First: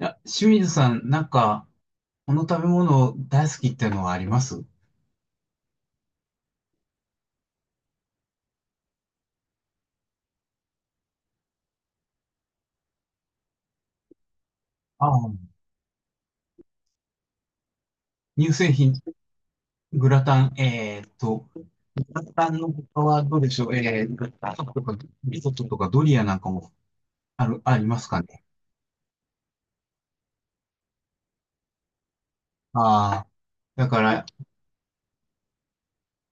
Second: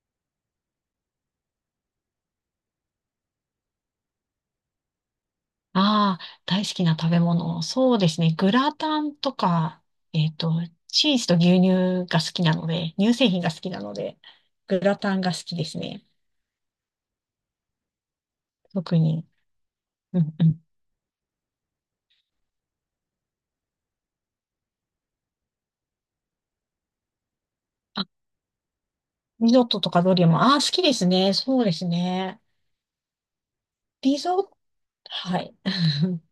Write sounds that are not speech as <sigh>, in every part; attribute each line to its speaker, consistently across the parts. Speaker 1: いや、清水さん、この食べ物大好きっていうのはあります。
Speaker 2: ああ、大好きな食べ物。そうですね。グラタンとか、えっと、チーズと牛乳が好きなので、乳製品が好きなので、グラ
Speaker 1: あ
Speaker 2: タン
Speaker 1: あ、
Speaker 2: が好きですね。
Speaker 1: 乳製品、
Speaker 2: 特に。
Speaker 1: グ
Speaker 2: う
Speaker 1: ラ
Speaker 2: ん
Speaker 1: タ
Speaker 2: う
Speaker 1: ン、
Speaker 2: ん。
Speaker 1: グラタンの他はどうでしょう。えー、グラタンとか、リゾットとかドリアなんかもありま
Speaker 2: あ、
Speaker 1: すかね。
Speaker 2: リゾットとかドリアも、ああ、好きですね。そうですね。
Speaker 1: ああ。だか
Speaker 2: リ
Speaker 1: ら、
Speaker 2: ゾット、はい。<laughs>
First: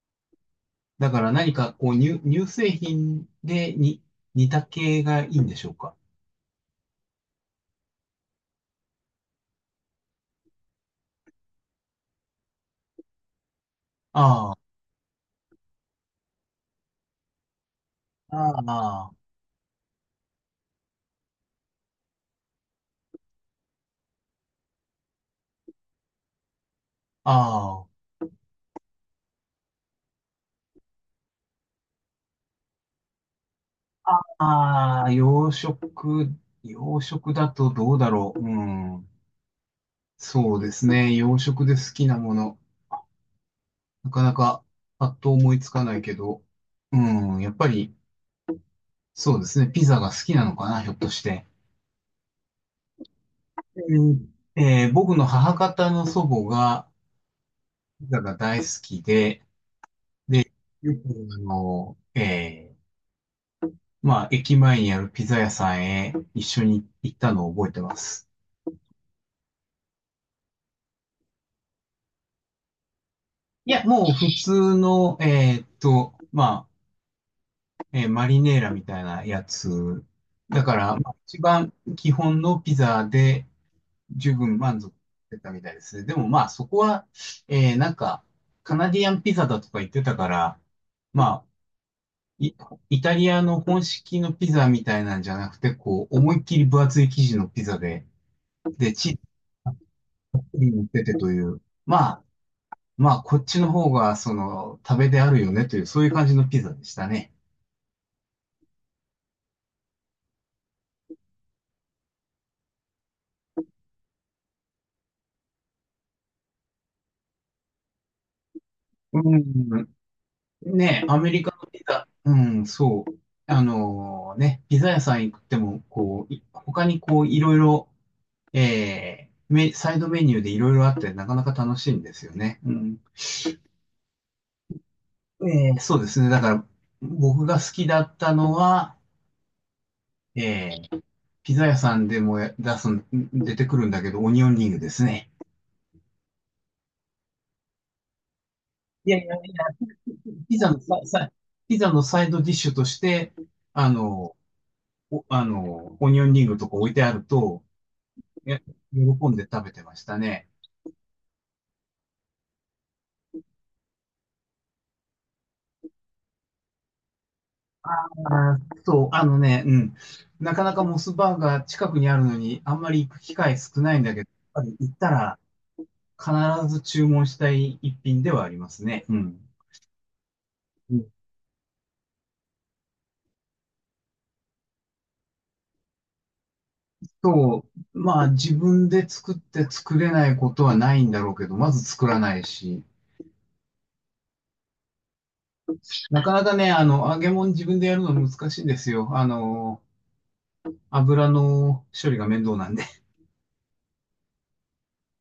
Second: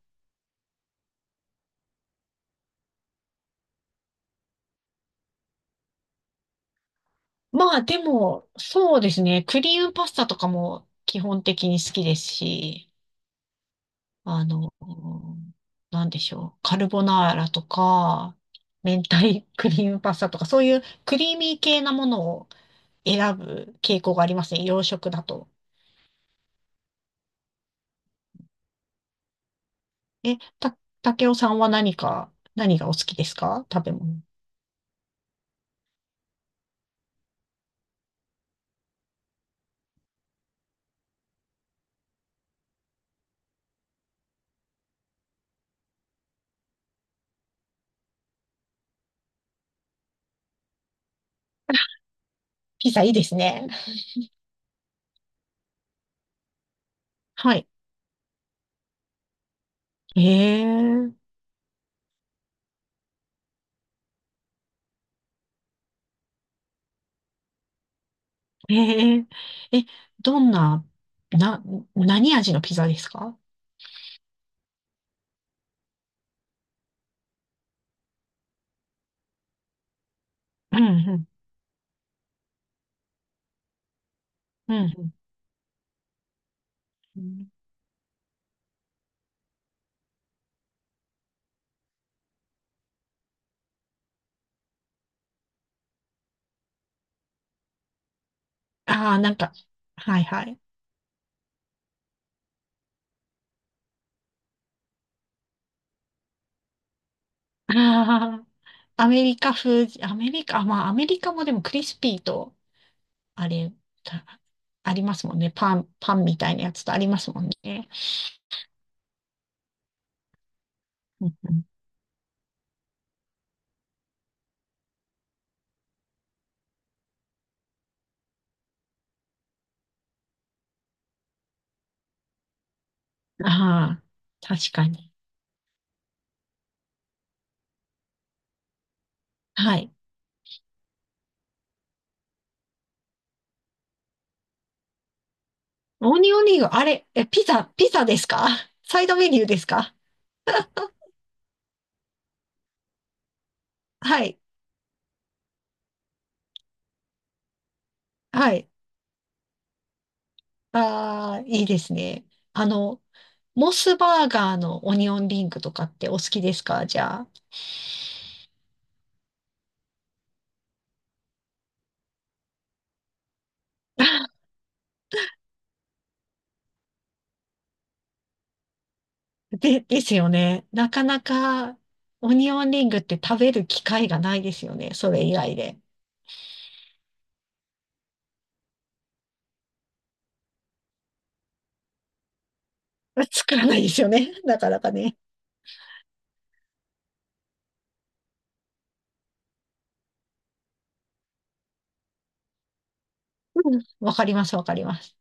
Speaker 1: だから何かこう乳製品でに似た系がいいんでしょうか。
Speaker 2: まあ、でも、そうですね。クリームパスタとかも基本的に好きですし、あ
Speaker 1: ああ、
Speaker 2: の、なんでしょう。カルボナーラとか、
Speaker 1: あ
Speaker 2: 明
Speaker 1: あ、
Speaker 2: 太クリームパスタとか、そういうクリーミー系なものを選ぶ傾向がありますね。洋食だと。
Speaker 1: あ
Speaker 2: え、た、竹雄さんは何か、何がお好きですか？食べ物。
Speaker 1: あ、洋食、洋食だとどうだろうん。そうですね。洋食で好きなもの。なかなかパッと思いつかないけど。うん、やっぱり、そうですね。ピザが好きなのかな、ひょっとして。
Speaker 2: <laughs> ピザいいですね。
Speaker 1: 僕の母方の祖母が
Speaker 2: はい。
Speaker 1: ピザが大好きで、
Speaker 2: え
Speaker 1: よ
Speaker 2: ー、
Speaker 1: くあの、えーまあ、駅前にあるピザ屋さんへ一緒に行ったのを覚えてます。
Speaker 2: えー、え、どんな、な、何味のピザですか？
Speaker 1: いや、もう普通の、マリネーラみたいなやつ。だか
Speaker 2: うん、う
Speaker 1: ら、まあ
Speaker 2: ん、
Speaker 1: 一番基本のピザで十分
Speaker 2: う
Speaker 1: 満足
Speaker 2: ん。
Speaker 1: してたみたいですね。でもまあそこは、えーなんか、カナディアンピザだとか言ってたから、まあ、イ、イタリアの本式のピザみたいなんじゃなくて、こう、思いっきり分厚い生地のピザで、で、
Speaker 2: ああ
Speaker 1: チ
Speaker 2: ー、なんか、はいは
Speaker 1: ー
Speaker 2: い。
Speaker 1: ズに乗っててという、まあ、まあ、こっちの方が、その、食べであるよねという、そういう感じのピザでしたね。
Speaker 2: <laughs> あー、アメリカ風、アメリカ、まあ、アメリカもでもクリスピーと、あれ、たありますもんね。パン、パンみたいなやつとありますもんね。
Speaker 1: うん。ね、ア
Speaker 2: う
Speaker 1: メリカ
Speaker 2: ん
Speaker 1: のピザ、うん、そう。あのね、ピザ屋さん行っても、こう、い他にこう、いろいろ、メサイドメニューでいろいろあって、なかなか楽しいんですよね。うん。
Speaker 2: うん、ああ、確かに。
Speaker 1: そうですね。だから、僕が好きだったのは、
Speaker 2: はい。
Speaker 1: えー、ピザ屋さんでもや出すん、出てくるんだけど、オニオンリングですね。
Speaker 2: オニオンリング、あれ、え、ピザ、ピザですか？サイ
Speaker 1: い
Speaker 2: ド
Speaker 1: やい
Speaker 2: メ
Speaker 1: や
Speaker 2: ニ
Speaker 1: い
Speaker 2: ューで
Speaker 1: や、
Speaker 2: すか？
Speaker 1: ピザのサさ、ピザのサイドディッシュとして、あ
Speaker 2: は
Speaker 1: の、
Speaker 2: い、
Speaker 1: あの、オニオンリングとか置いてあると、
Speaker 2: は
Speaker 1: ね、
Speaker 2: い。
Speaker 1: 喜んで食べてましたね。
Speaker 2: ああ、いいですね。あの、モスバーガーのオニオンリングとかってお好きですかじゃあ。
Speaker 1: ああ、そう、あのね、うん。なかなかモスバーガー近くにあるのに、あんまり行く機会少ないんだけ
Speaker 2: <laughs>
Speaker 1: ど、やっぱり行ったら必ず注文したい一品ではありますね。うん。
Speaker 2: で、ですよね。な
Speaker 1: う
Speaker 2: か
Speaker 1: ん
Speaker 2: なか、オニオンリングって食べる機会がないですよね。それ以外で。
Speaker 1: そう、まあ自分で作って作れないことはないんだろうけど、まず作らないし、
Speaker 2: <laughs> 作らないですよね。<laughs> なかなかね。
Speaker 1: なかなかね、あの、揚げ物自分でやるの難しいんですよ。あの、油の処理が面倒なんで。
Speaker 2: うん、わかります、わかります。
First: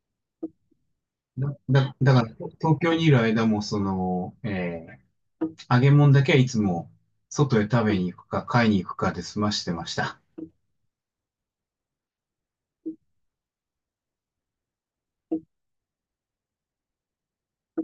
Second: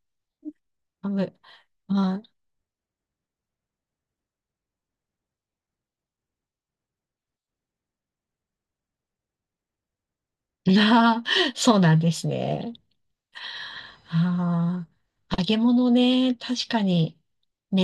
Speaker 2: あぶ、
Speaker 1: だ、だ、だか
Speaker 2: ま
Speaker 1: ら東京にいる間も、その、ー揚げ物だけはいつも外へ食べに行くか買いに行くかで済ましてました。
Speaker 2: あ、なあ、そうなんですね。ああ、揚げ物ね、確かに、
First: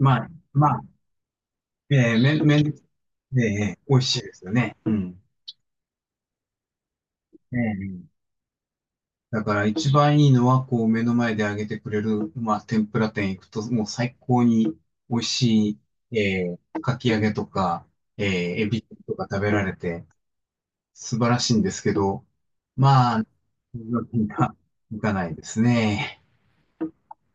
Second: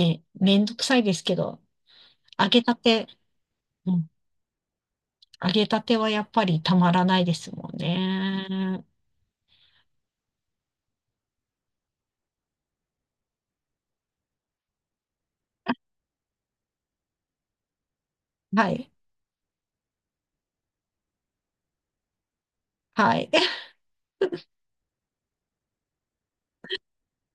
Speaker 1: まあ、
Speaker 2: めん
Speaker 1: ま
Speaker 2: ど
Speaker 1: あ、
Speaker 2: くさいですけど、
Speaker 1: えー、めん、
Speaker 2: 揚
Speaker 1: め
Speaker 2: げ
Speaker 1: ん、
Speaker 2: たて、
Speaker 1: えー、
Speaker 2: う
Speaker 1: 美味
Speaker 2: ん、
Speaker 1: しいですよね。うん。
Speaker 2: 揚げたてはやっぱりたまらないですもん
Speaker 1: ええ、
Speaker 2: ね。
Speaker 1: だから一番いいのは、こう目の前で揚げてくれる、まあ、天ぷら店行くと、もう最高に美味しい、かき揚げとか、えー、エ
Speaker 2: は
Speaker 1: ビ
Speaker 2: い、
Speaker 1: とか食べられて、素晴らしいんですけど、
Speaker 2: は
Speaker 1: まあ、
Speaker 2: い。
Speaker 1: みんな、行かないですね。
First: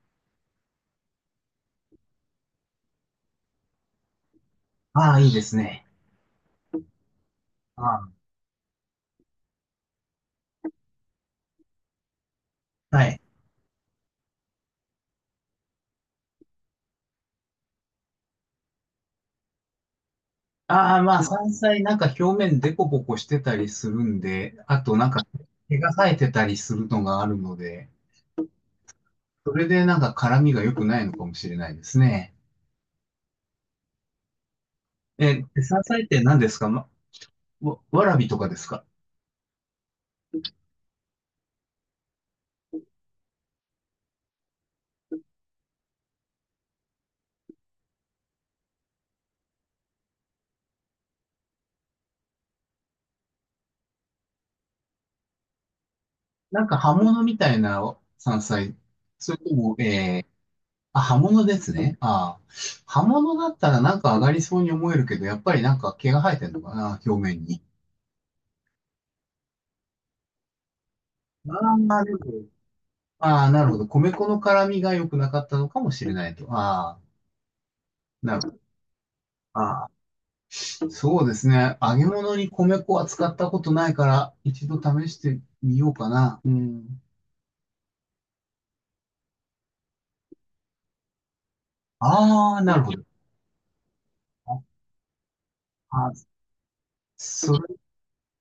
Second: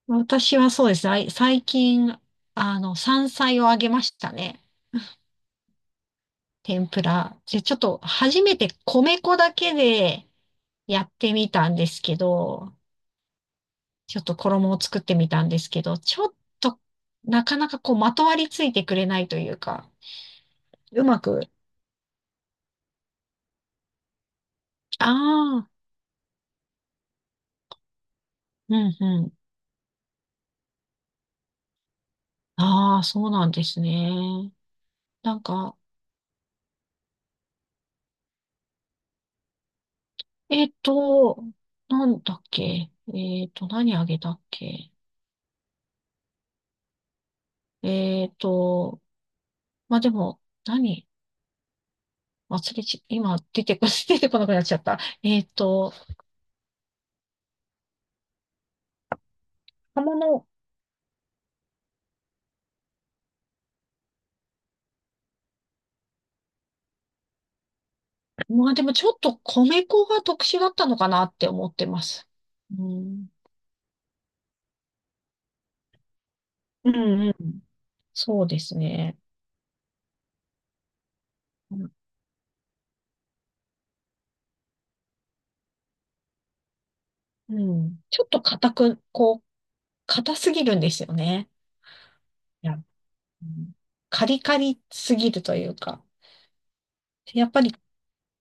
Speaker 2: 私はそうですね。最近、あの、山菜をあげましたね。
Speaker 1: ああ、いいですね。
Speaker 2: 天ぷら。で、ちょっ
Speaker 1: あ
Speaker 2: と
Speaker 1: あ、
Speaker 2: 初めて米粉だけでやってみたんですけど、
Speaker 1: はい。
Speaker 2: ちょっと衣を作ってみたんですけど、ちょっとなかなかこうまとわりついてくれないというか、
Speaker 1: ああ、
Speaker 2: う
Speaker 1: ま
Speaker 2: ま
Speaker 1: あ、山
Speaker 2: く、
Speaker 1: 菜なんか表面デコボコしてたりするんで、あとなんか
Speaker 2: ああ、
Speaker 1: 毛が生えてたりするのがあるので、
Speaker 2: うんうん。
Speaker 1: それでなんか辛みが良くないのかもしれないですね。
Speaker 2: ああ、そうなんですね。なん
Speaker 1: え、
Speaker 2: か、
Speaker 1: 山菜って何ですかま、わらびとかですか。
Speaker 2: えっと、なんだっけ。えっと、何あげたっけ。えっと、まあでも、何忘れち、今出てこ、<laughs> 出てこなくなっちゃった。えっと、
Speaker 1: なんか葉物みたいな山菜。それとも、
Speaker 2: 釜の、
Speaker 1: あ、葉物ですね。ああ。葉物だったらなんか上がりそうに思えるけど、やっぱりなんか毛が生えてるのかな、表面に。
Speaker 2: まあでもちょっと米粉が特殊だったのかなって思って
Speaker 1: あ
Speaker 2: ま
Speaker 1: あ、で
Speaker 2: す。
Speaker 1: も、
Speaker 2: うん。
Speaker 1: ああ、なるほど。米粉の辛みが良くなかったのかもしれないと。
Speaker 2: うん
Speaker 1: ああ、
Speaker 2: うん。
Speaker 1: な
Speaker 2: そう
Speaker 1: るほど。
Speaker 2: ですね。
Speaker 1: ああ、そうです
Speaker 2: う
Speaker 1: ね。
Speaker 2: ん。
Speaker 1: 揚げ物に米粉は使ったことないから、一度試してみようかな。うん。
Speaker 2: うん、ちょっと硬く、こう、硬すぎるんですよね。
Speaker 1: ああ、
Speaker 2: いや、
Speaker 1: なるほ
Speaker 2: う
Speaker 1: ど。
Speaker 2: ん、カリカ
Speaker 1: あ
Speaker 2: リすぎるというか。
Speaker 1: あ、
Speaker 2: やっ
Speaker 1: そ
Speaker 2: ぱり、
Speaker 1: れ、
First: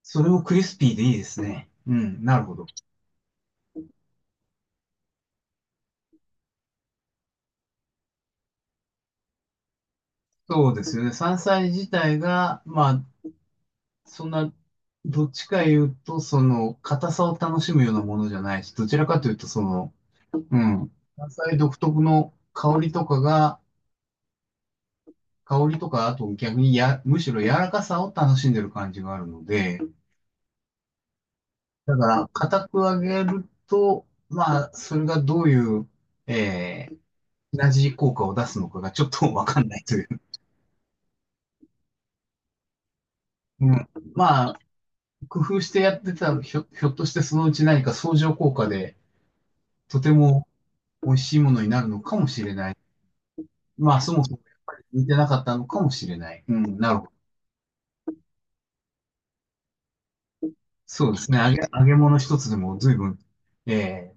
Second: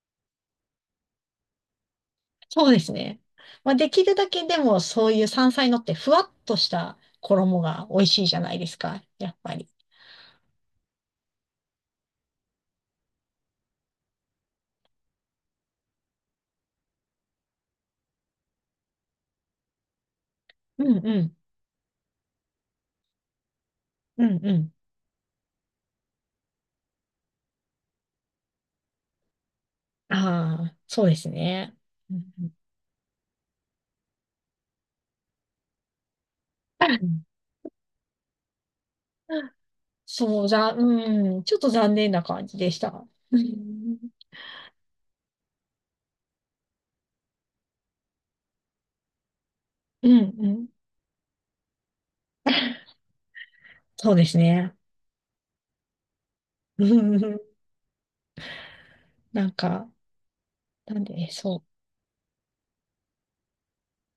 Speaker 1: それをクリスピーでいいですね。うん、なるほど。
Speaker 2: そうですね。まあできるだけでもそういう山菜のってふわっとした衣が美味しいじゃないですか。やっぱり。
Speaker 1: そうですよね。山菜自体が、まあ、そんな、どっちか言うと、その、硬さを楽しむようなものじゃないし、どちらかというと、その、う
Speaker 2: う
Speaker 1: ん、
Speaker 2: んう
Speaker 1: 山
Speaker 2: ん
Speaker 1: 菜独特の香りとかが、
Speaker 2: うんうん。
Speaker 1: 香りとか、あと逆にや、むしろ柔らかさを楽しんでる感じがあるので、
Speaker 2: ああ、そうですね。
Speaker 1: だか
Speaker 2: う
Speaker 1: ら、
Speaker 2: んうん
Speaker 1: 硬く揚げると、まあ、それがどういう、え
Speaker 2: <laughs>
Speaker 1: 同じ効果を出すのかがちょっとわかんないという。
Speaker 2: そう、うん、ちょっと残念な感じでした。う
Speaker 1: うん。
Speaker 2: ん、
Speaker 1: まあ、工夫してやってたら、ひょっとしてそのうち何か相乗効果で、と
Speaker 2: う
Speaker 1: て
Speaker 2: ん、
Speaker 1: も
Speaker 2: うん、
Speaker 1: 美味しいものになるのかもしれない。まあ、そ
Speaker 2: そう
Speaker 1: も
Speaker 2: で
Speaker 1: そも
Speaker 2: す
Speaker 1: やっぱ
Speaker 2: ね。
Speaker 1: り似てなかったのかもしれない。うん、
Speaker 2: <laughs> う
Speaker 1: なるほど。
Speaker 2: ん、なんか、なん
Speaker 1: そうです
Speaker 2: で、
Speaker 1: ね。
Speaker 2: そう、
Speaker 1: 揚げ物一つでも随分、えー、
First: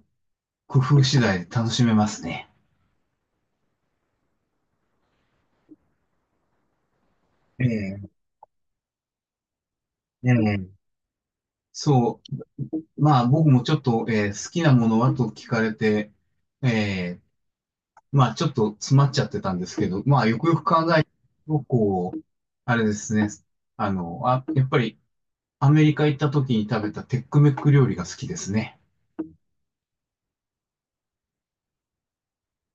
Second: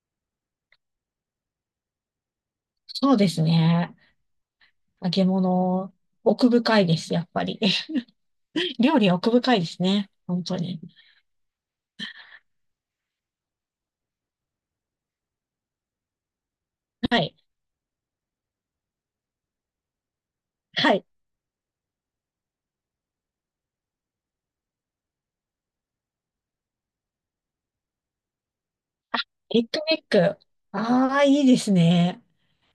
Speaker 1: 工夫次第で楽しめますね。
Speaker 2: そうですね。揚げ物、奥深いです、やっぱり。
Speaker 1: ええ、
Speaker 2: <laughs> 料理は奥深いですね。本
Speaker 1: う
Speaker 2: 当
Speaker 1: ん、
Speaker 2: に。
Speaker 1: そう。まあ僕もちょっと、好きなものはと聞かれて、え
Speaker 2: は
Speaker 1: え、
Speaker 2: い。
Speaker 1: まあちょっと詰まっちゃってたんですけど、まあよくよく考
Speaker 2: は
Speaker 1: え
Speaker 2: い。
Speaker 1: ると、こう、あれですね。あの、あ、やっぱりアメリカ行った時に食べたテックメック料理が好きですね。
Speaker 2: エッグメック。ああ、いいですね。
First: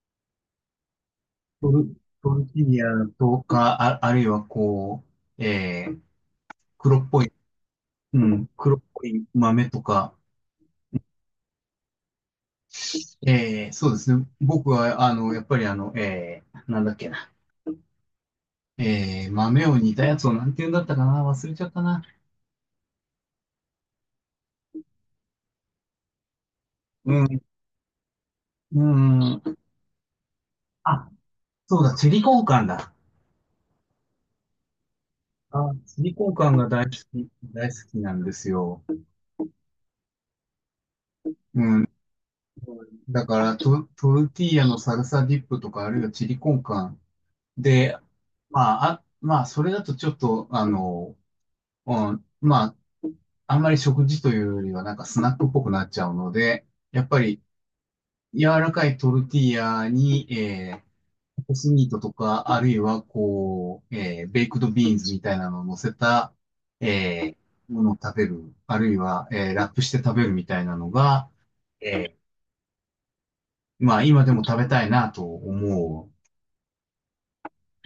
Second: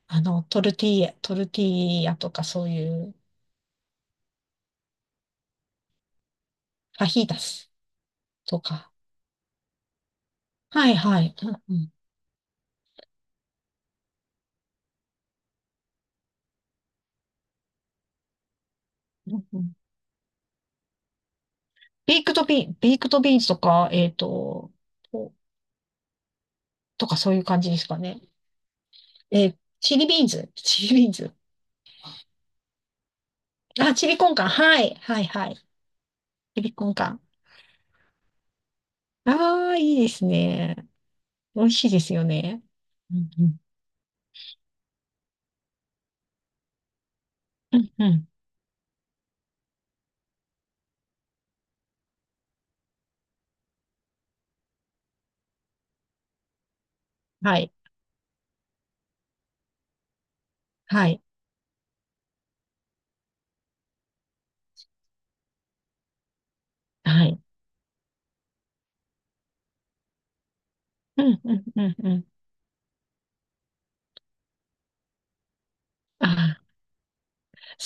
Speaker 2: トルティーヤ、トルティ
Speaker 1: トル、
Speaker 2: ーヤ
Speaker 1: ト
Speaker 2: とか
Speaker 1: ルテ
Speaker 2: そ
Speaker 1: ィ
Speaker 2: う
Speaker 1: ーヤ
Speaker 2: いう、
Speaker 1: とか、あ、あるいはこう、黒
Speaker 2: ファ
Speaker 1: っ
Speaker 2: ヒ
Speaker 1: ぽ
Speaker 2: ー
Speaker 1: い、
Speaker 2: タス
Speaker 1: うん、
Speaker 2: と
Speaker 1: 黒っ
Speaker 2: か。
Speaker 1: ぽい豆とか、
Speaker 2: はいはい。うん
Speaker 1: そうですね。僕は、あの、やっぱりあの、なんだっけな。
Speaker 2: うんう
Speaker 1: 豆
Speaker 2: ん、
Speaker 1: を煮たやつをなんて言うんだったかな忘れちゃったな。
Speaker 2: ベイクドビー、ベイクドビーンズとか、えっと、ととか
Speaker 1: う
Speaker 2: そうい
Speaker 1: ん、
Speaker 2: う感じですかね。
Speaker 1: う
Speaker 2: えー、
Speaker 1: ん。
Speaker 2: チリビーンズ、チリビ
Speaker 1: あ、
Speaker 2: ーンズ。
Speaker 1: そうだ、チリコンカンだ。
Speaker 2: あ、チリコンカン。はい、はい、はい。
Speaker 1: あ、チリコンカン
Speaker 2: チ
Speaker 1: が
Speaker 2: リ
Speaker 1: 大
Speaker 2: コ
Speaker 1: 好
Speaker 2: ンカン。
Speaker 1: き、大好きなんですよ。
Speaker 2: ああ、いいですね。
Speaker 1: う
Speaker 2: 美味し
Speaker 1: ん。
Speaker 2: いですよね。う
Speaker 1: だ
Speaker 2: ん
Speaker 1: か
Speaker 2: う
Speaker 1: ら、
Speaker 2: ん。
Speaker 1: トルティーヤのサルサディップとか、あるいはチリコンカン
Speaker 2: うん
Speaker 1: で、
Speaker 2: うん。
Speaker 1: まあ、あ、まあ、それだとちょっと、あの、うん、まあ、あんまり食事というよりは、なんかスナックっぽくなっちゃうので、やっぱり、
Speaker 2: はい、
Speaker 1: 柔らかいトルティーヤに、
Speaker 2: はい、
Speaker 1: コスミートとか、あるいは、こう、ベイクドビーンズみたいなのを乗せた、
Speaker 2: は
Speaker 1: え
Speaker 2: い。
Speaker 1: ものを食べる、あるいは、ラップして食べるみたいなの
Speaker 2: う
Speaker 1: が、
Speaker 2: んうんうんう
Speaker 1: え
Speaker 2: ん。
Speaker 1: まあ、今でも食べたいなと思
Speaker 2: ああ、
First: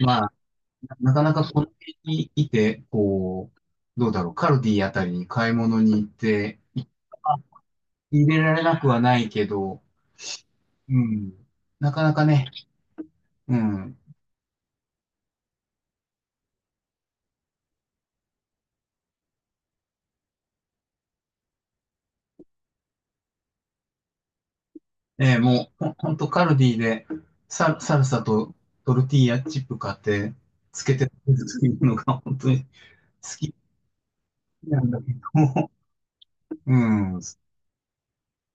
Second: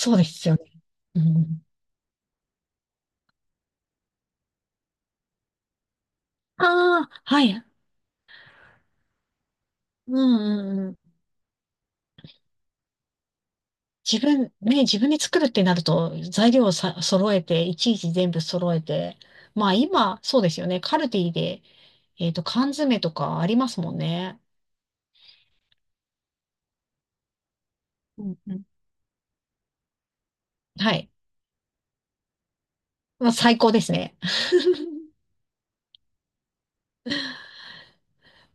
Speaker 1: う。
Speaker 2: う
Speaker 1: ま
Speaker 2: で
Speaker 1: あ、
Speaker 2: すよね。
Speaker 1: な
Speaker 2: う
Speaker 1: かなかこ
Speaker 2: ん、
Speaker 1: の辺にいて、こう、どうだろう、カルディあたりに買い物に行って、
Speaker 2: ああ、はい。
Speaker 1: 入れられなくはないけど、
Speaker 2: うんうんう
Speaker 1: う
Speaker 2: ん。
Speaker 1: ん。なかなかね、うん。
Speaker 2: 自分、ね、自分で作るってなると、材料をさ、揃えて、いちいち全部揃えて、まあ今、そうですよね。カルディで、えっと、缶詰とかありますもんね。
Speaker 1: もう、ほほんとカルディでサルサ
Speaker 2: うんう
Speaker 1: と
Speaker 2: ん。
Speaker 1: トルティーヤチップ買って、つ
Speaker 2: は
Speaker 1: けて食
Speaker 2: い。
Speaker 1: べるのが本当に好
Speaker 2: まあ
Speaker 1: き
Speaker 2: 最高ですね。<laughs>
Speaker 1: なんだけども、うん。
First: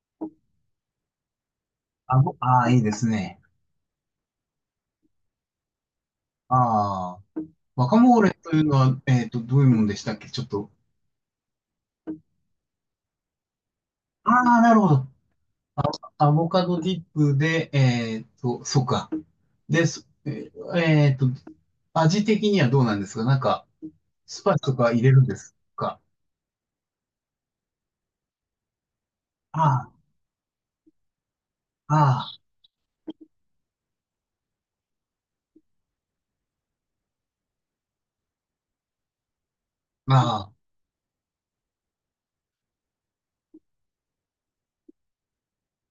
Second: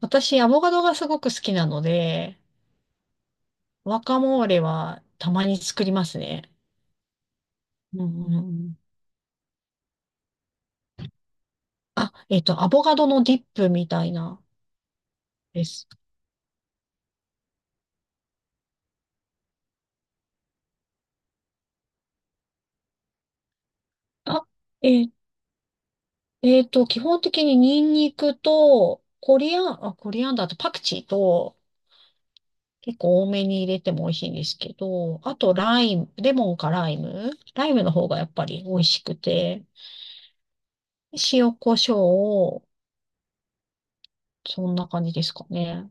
Speaker 2: 私、アボカドがすごく好きなの
Speaker 1: あの、
Speaker 2: で、
Speaker 1: ああ、いいですね。
Speaker 2: ワカモーレはたまに作りますね。
Speaker 1: ああ、ワカ
Speaker 2: う
Speaker 1: モー
Speaker 2: んう
Speaker 1: レ
Speaker 2: んう
Speaker 1: というの
Speaker 2: ん。
Speaker 1: は、えっと、どういうもんでしたっけちょっと。
Speaker 2: あ、えっと、アボカドのディップみたい
Speaker 1: あ
Speaker 2: な
Speaker 1: あ、なるほど。
Speaker 2: です。
Speaker 1: アボカドディップで、えっと、そうか。で、えっと、味的にはどうなんですかなんか、ス
Speaker 2: あ、
Speaker 1: パイスと
Speaker 2: え
Speaker 1: か入れ
Speaker 2: ー、
Speaker 1: るんですか。
Speaker 2: えっと、基本的にニンニクと、
Speaker 1: あ
Speaker 2: コリアンダーとパクチーと、
Speaker 1: あ、あ
Speaker 2: 結構多めに入れても美味しいんですけど、あとライム、レモンかライム、ライムの方がやっぱり美味しくて、
Speaker 1: あ、ああ。
Speaker 2: 塩コショウを、そんな感じですかね。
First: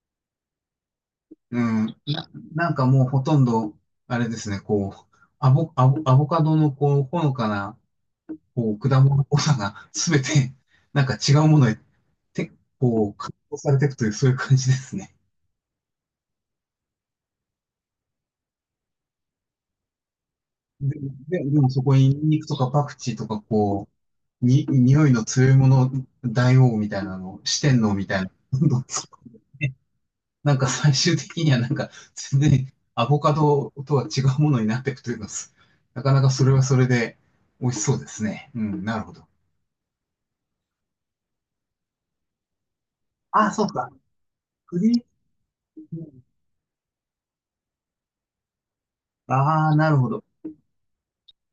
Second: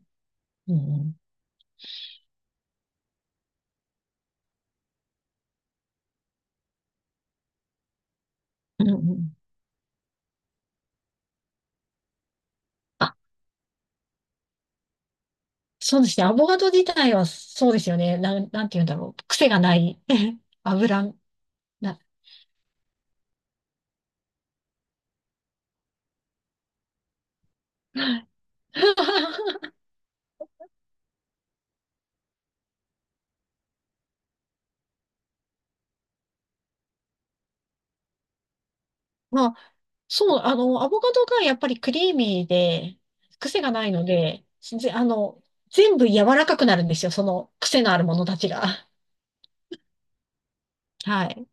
Speaker 2: うん、
Speaker 1: うん、なんかもうほとんど、あれですね、こう、アボカドのこう、ほのかな、こう、
Speaker 2: うん。う
Speaker 1: 果
Speaker 2: んう
Speaker 1: 物っ
Speaker 2: ん。
Speaker 1: ぽさが <laughs>、すべて、なんか違うものへ、て、こう、
Speaker 2: あ、
Speaker 1: 加工されていくという、そういう感じですね。
Speaker 2: そうですね。アボカド自体はそうですよね。なんて言うんだろう。癖がない。<laughs>
Speaker 1: で、
Speaker 2: 油、
Speaker 1: でもそこ
Speaker 2: な、
Speaker 1: にニンニクとかパクチーとか、こう、に、匂いの強いもの、大王みたいなの、四天王みたいな、どんどん
Speaker 2: <laughs>
Speaker 1: なんか最終的にはなんか全然アボカドとは違うものになっていくというか、すなかなかそれはそれで美味しそうですね。うん、なるほど。
Speaker 2: まあ、そう、アボカドがやっぱりクリーミーで、
Speaker 1: ああ、
Speaker 2: 癖
Speaker 1: そう
Speaker 2: がな
Speaker 1: か。
Speaker 2: いので、
Speaker 1: クリ
Speaker 2: あの、
Speaker 1: ー
Speaker 2: 全部
Speaker 1: ム。
Speaker 2: 柔らかくなるんですよ。その癖のあるものたちが。
Speaker 1: ああ、なるほど。
Speaker 2: はい。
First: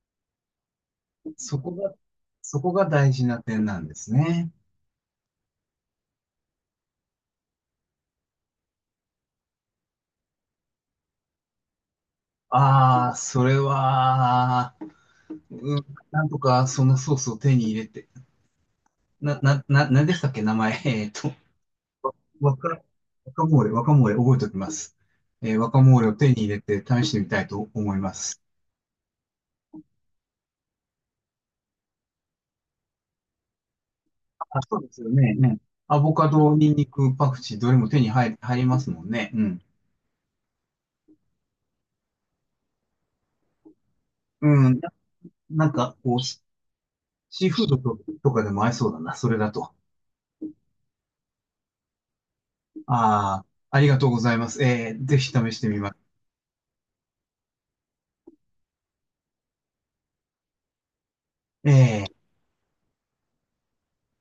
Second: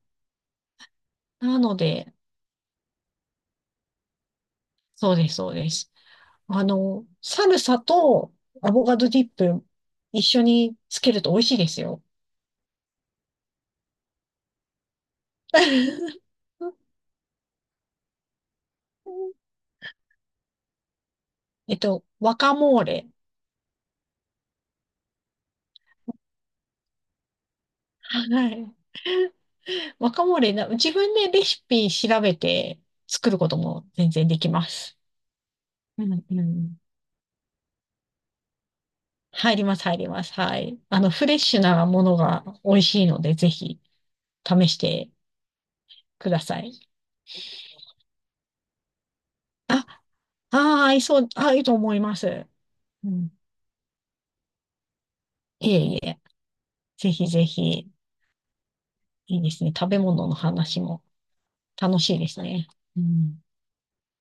Speaker 1: そ
Speaker 2: な
Speaker 1: こ
Speaker 2: の
Speaker 1: が、
Speaker 2: で、
Speaker 1: そこが大事な点なんですね。
Speaker 2: そうです、そうです。サルサとアボカドディップ一緒につけると美味しいですよ。
Speaker 1: ああ、それは、うん、な
Speaker 2: <laughs>
Speaker 1: んとかそのソースを手に入れて、なんでしたっけ、名前。えっと、
Speaker 2: えっと、ワカ
Speaker 1: わか、
Speaker 2: モーレ。
Speaker 1: 若モーレ、若モーレ覚えておきます。えー、若モーレを手に入れて試してみたいと思います。
Speaker 2: はい。ワカモーレな、自分でレシピ調べて作ることも全然で
Speaker 1: あ、
Speaker 2: きま
Speaker 1: そうで
Speaker 2: す。
Speaker 1: すよね。ね。ア
Speaker 2: う
Speaker 1: ボ
Speaker 2: ん
Speaker 1: カ
Speaker 2: う
Speaker 1: ド、ニン
Speaker 2: ん。
Speaker 1: ニク、パクチー、どれも手に入、入りますもんね。う
Speaker 2: 入
Speaker 1: ん。
Speaker 2: ります、入ります。はい。あの、フレッシュなものが美味しいので、ぜひ試
Speaker 1: う
Speaker 2: し
Speaker 1: ん。
Speaker 2: て
Speaker 1: なんか、こう、
Speaker 2: ください。
Speaker 1: シーフードと、とかでも合いそうだな。それだと。
Speaker 2: あ、ああ、合いそう、合うと思います。うん。
Speaker 1: ああ、ありがとうございます。えー、ぜひ試して
Speaker 2: いえ
Speaker 1: みま
Speaker 2: い
Speaker 1: す。
Speaker 2: え。ぜひぜひ、いいですね。食べ物の話も楽
Speaker 1: え
Speaker 2: しい
Speaker 1: え
Speaker 2: ですね。うん